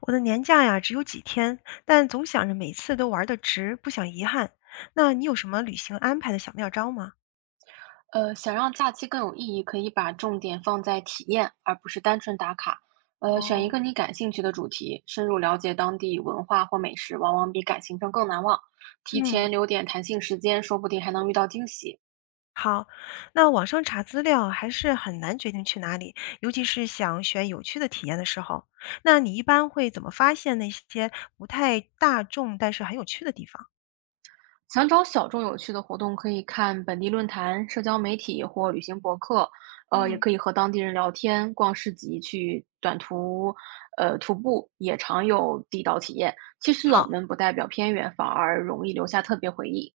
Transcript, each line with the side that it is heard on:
left: 我的年假呀，只有几天，但总想着每次都玩得值，不想遗憾。那你有什么旅行安排的小妙招吗？
right: 想让假期更有意义，可以把重点放在体验，而不是单纯打卡。选一
left: 哦。
right: 个你感兴趣的主题，深入了解当地文化或美食，往往比赶行程更难忘。提
left: 嗯，
right: 前留点弹性时间，说不定还能遇到惊喜。
left: 好。那网上查资料还是很难决定去哪里，尤其是想选有趣的体验的时候。那你一般会怎么发现那些不太大众但是很有趣的地方？
right: 想找小众有趣的活动，可以看本地论坛、社交媒体或旅行博客。也
left: 嗯，
right: 可以和当地人聊天、逛市集、去短途，徒步也常有地道体验。其实冷
left: 好，
right: 门不代表偏远，反而容易留下特别回忆。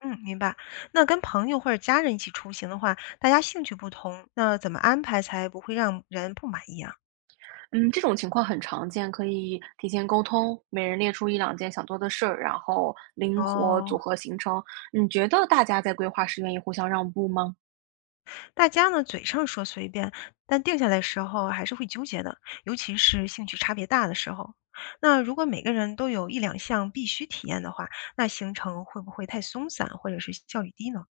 left: 嗯，明白。那跟朋友或者家人一起出行的话，大家兴趣不同，那怎么安排才不会让人不满意啊？
right: 嗯，这种情况很常见，可以提前沟通，每人列出一两件想做的事儿，然后灵活
left: 哦，
right: 组合行程。你觉得大家在规划时愿意互相让步吗？
left: 大家呢，嘴上说随便，但定下来时候还是会纠结的，尤其是兴趣差别大的时候。那如果每个人都有一两项必须体验的话，那行程会不会太松散，或者是效率低呢？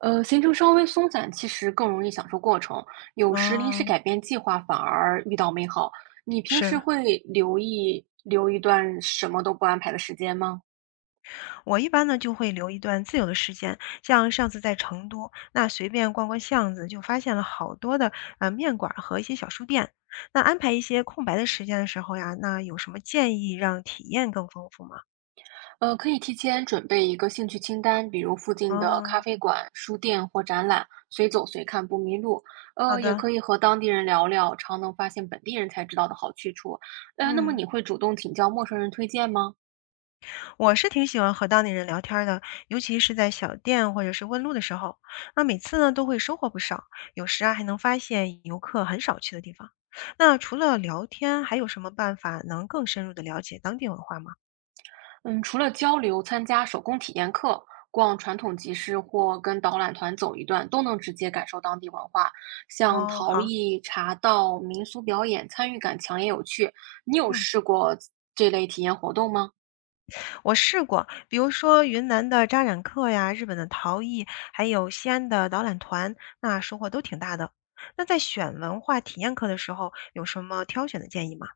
right: 行程稍微松散，其实更容易享受过程。有时临时
left: 嗯，
right: 改变计划，反而遇到美好。你平时
left: 是，
right: 会留意留一段什么都不安排的时间吗？
left: 我一般呢就会留一段自由的时间，像上次在成都，那随便逛逛巷子，就发现了好多的面馆儿和一些小书店。那安排一些空白的时间的时候呀，那有什么建议让体验更丰富吗？
right: 可以提前准备一个兴趣清单，比如附近的咖
left: 哦，
right: 啡馆、书店或展览，随走随看不迷路。
left: 好
right: 也
left: 的，
right: 可以和当地人聊聊，常能发现本地人才知道的好去处。那么
left: 嗯。
right: 你会主动请教陌生人推荐吗？
left: 我是挺喜欢和当地人聊天儿的，尤其是在小店或者是问路的时候，那每次呢都会收获不少，有时啊还能发现游客很少去的地方。那除了聊天，还有什么办法能更深入的了解当地文化吗？
right: 嗯，除了交流，参加手工体验课、逛传统集市或跟导览团走一段，都能直接感受当地文化。像
left: 哦，
right: 陶
left: 好，
right: 艺、茶道、民俗表演，参与感强也有趣。你有
left: 嗯，
right: 试过这类体验活动吗？
left: 我试过，比如说云南的扎染客呀，日本的陶艺，还有西安的导览团，那收获都挺大的。那在选文化体验课的时候，有什么挑选的建议吗？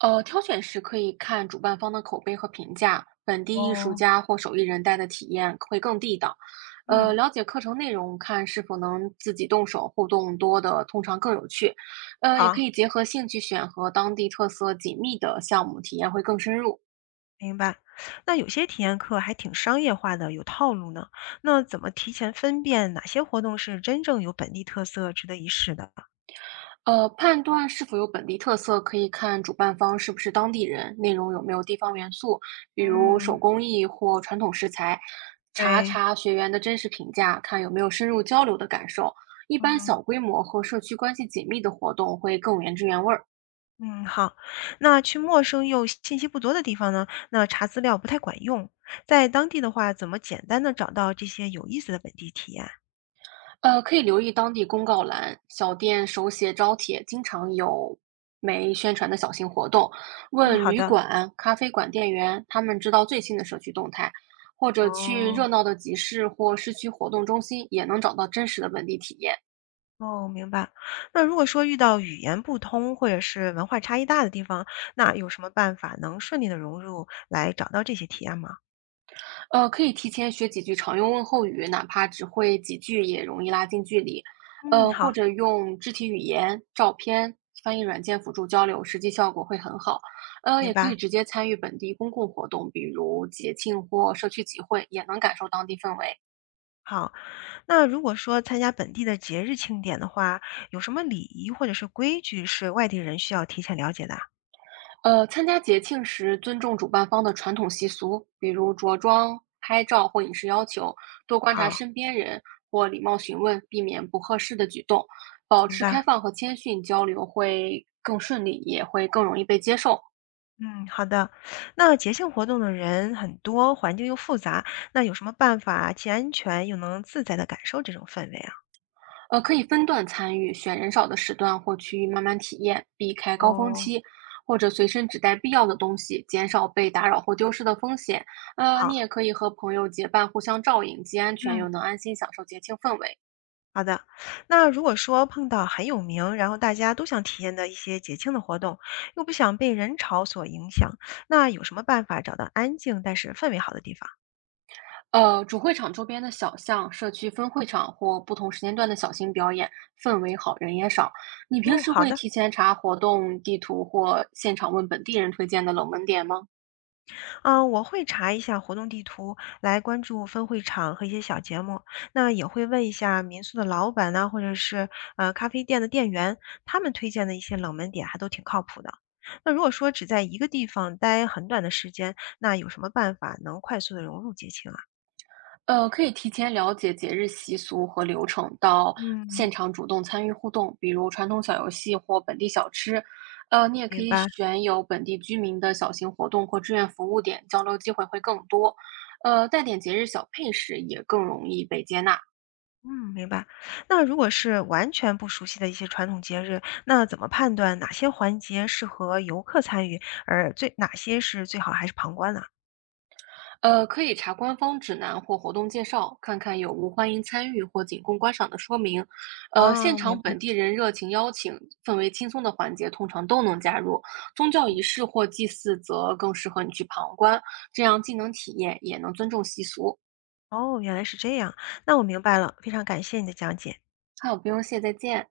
right: 挑选时可以看主办方的口碑和评价，本地艺术
left: 哦，
right: 家或手艺人带的体验会更地道。
left: 嗯，
right: 了解课程内容，看是否能自己动手，互动多的通常更有趣。也可
left: 好。
right: 以结合兴趣选和当地特色紧密的项目，体验会更深入。
left: 明白，那有些体验课还挺商业化的，有套路呢。那怎么提前分辨哪些活动是真正有本地特色、值得一试的？
right: 判断是否有本地特色，可以看主办方是不是当地人，内容有没有地方元素，比如手
left: 嗯，
right: 工艺或传统食材。查
left: 对，
right: 查学员的真实评价，看有没有深入交流的感受。一般
left: 嗯
right: 小规模和社区关系紧密的活动会更有原汁原味儿。
left: 嗯，好。那去陌生又信息不多的地方呢，那查资料不太管用。在当地的话，怎么简单的找到这些有意思的本地体验？
right: 可以留意当地公告栏，小店手写招贴经常有没宣传的小型活动。
left: 嗯，
right: 问
left: 好
right: 旅
left: 的。
right: 馆、咖啡馆店员，他们知道最新的社区动态，或者去
left: 哦。
right: 热闹的集市或市区活动中心，也能找到真实的本地体验。
left: 哦，明白。那如果说遇到语言不通或者是文化差异大的地方，那有什么办法能顺利的融入，来找到这些体验吗？
right: 可以提前学几句常用问候语，哪怕只会几句也容易拉近距离。
left: 嗯，好，
right: 或者用肢体语言、照片、翻译软件辅助交流，实际效果会很好。
left: 明
right: 也可
left: 白。
right: 以直接参与本地公共活动，比如节庆或社区集会，也能感受当地氛围。
left: 好，那如果说参加本地的节日庆典的话，有什么礼仪或者是规矩是外地人需要提前了解的啊。
right: 参加节庆时尊重主办方的传统习俗，比如着装、拍照或饮食要求，多观察
left: 好，
right: 身边人或礼貌询问，避免不合适的举动，保
left: 明
right: 持开
left: 白。
right: 放和谦逊交流会更顺利，也会更容易被接受。
left: 嗯，好的。那节庆活动的人很多，环境又复杂，那有什么办法既安全又能自在的感受这种氛围啊？
right: 可以分段参与，选人少的时段或区域慢慢体验，避开高峰
left: 哦，
right: 期，或者随身只带必要的东西，减少被打扰或丢失的风险。
left: 好，
right: 你也可以和朋友结伴，互相照应，既安全
left: 嗯。
right: 又能安心享受节庆氛围。
left: 好的，那如果说碰到很有名，然后大家都想体验的一些节庆的活动，又不想被人潮所影响，那有什么办法找到安静但是氛围好的地方？
right: 主会场周边的小巷、社区分会场或不同时间段的小型表演，氛围好，人也少。你平
left: 哦，
right: 时
left: 好
right: 会
left: 的，
right: 提前查活动地图或现场问本地人推荐的冷门点吗？
left: 嗯，我会查一下活动地图，来关注分会场和一些小节目。那也会问一下民宿的老板呢，或者是咖啡店的店员，他们推荐的一些冷门点还都挺靠谱的。那如果说只在一个地方待很短的时间，那有什么办法能快速的融入节庆啊？
right: 可以提前了解节日习俗和流程，到现
left: 嗯。
right: 场主动参与互动，比如传统小游戏或本地小吃。你也可
left: 明
right: 以
left: 白，
right: 选有本地居民的小型活动或志愿服务点，交流机会会更多。带点节日小配饰也更容易被接纳。
left: 嗯，明白。那如果是完全不熟悉的一些传统节日，那怎么判断哪些环节适合游客参与，而最哪些是最好还是旁观呢？
right: 可以查官方指南或活动介绍，看看有无欢迎参与或仅供观赏的说明。现
left: 哦，明
right: 场
left: 白。
right: 本地人热情邀请，氛围轻松的环节通常都能加入。宗教仪式或祭祀则更适合你去旁观，这样既能体验，也能尊重习俗。
left: 哦，原来是这样。那我明白了，非常感谢你的讲解。
right: 好，不用谢，再见。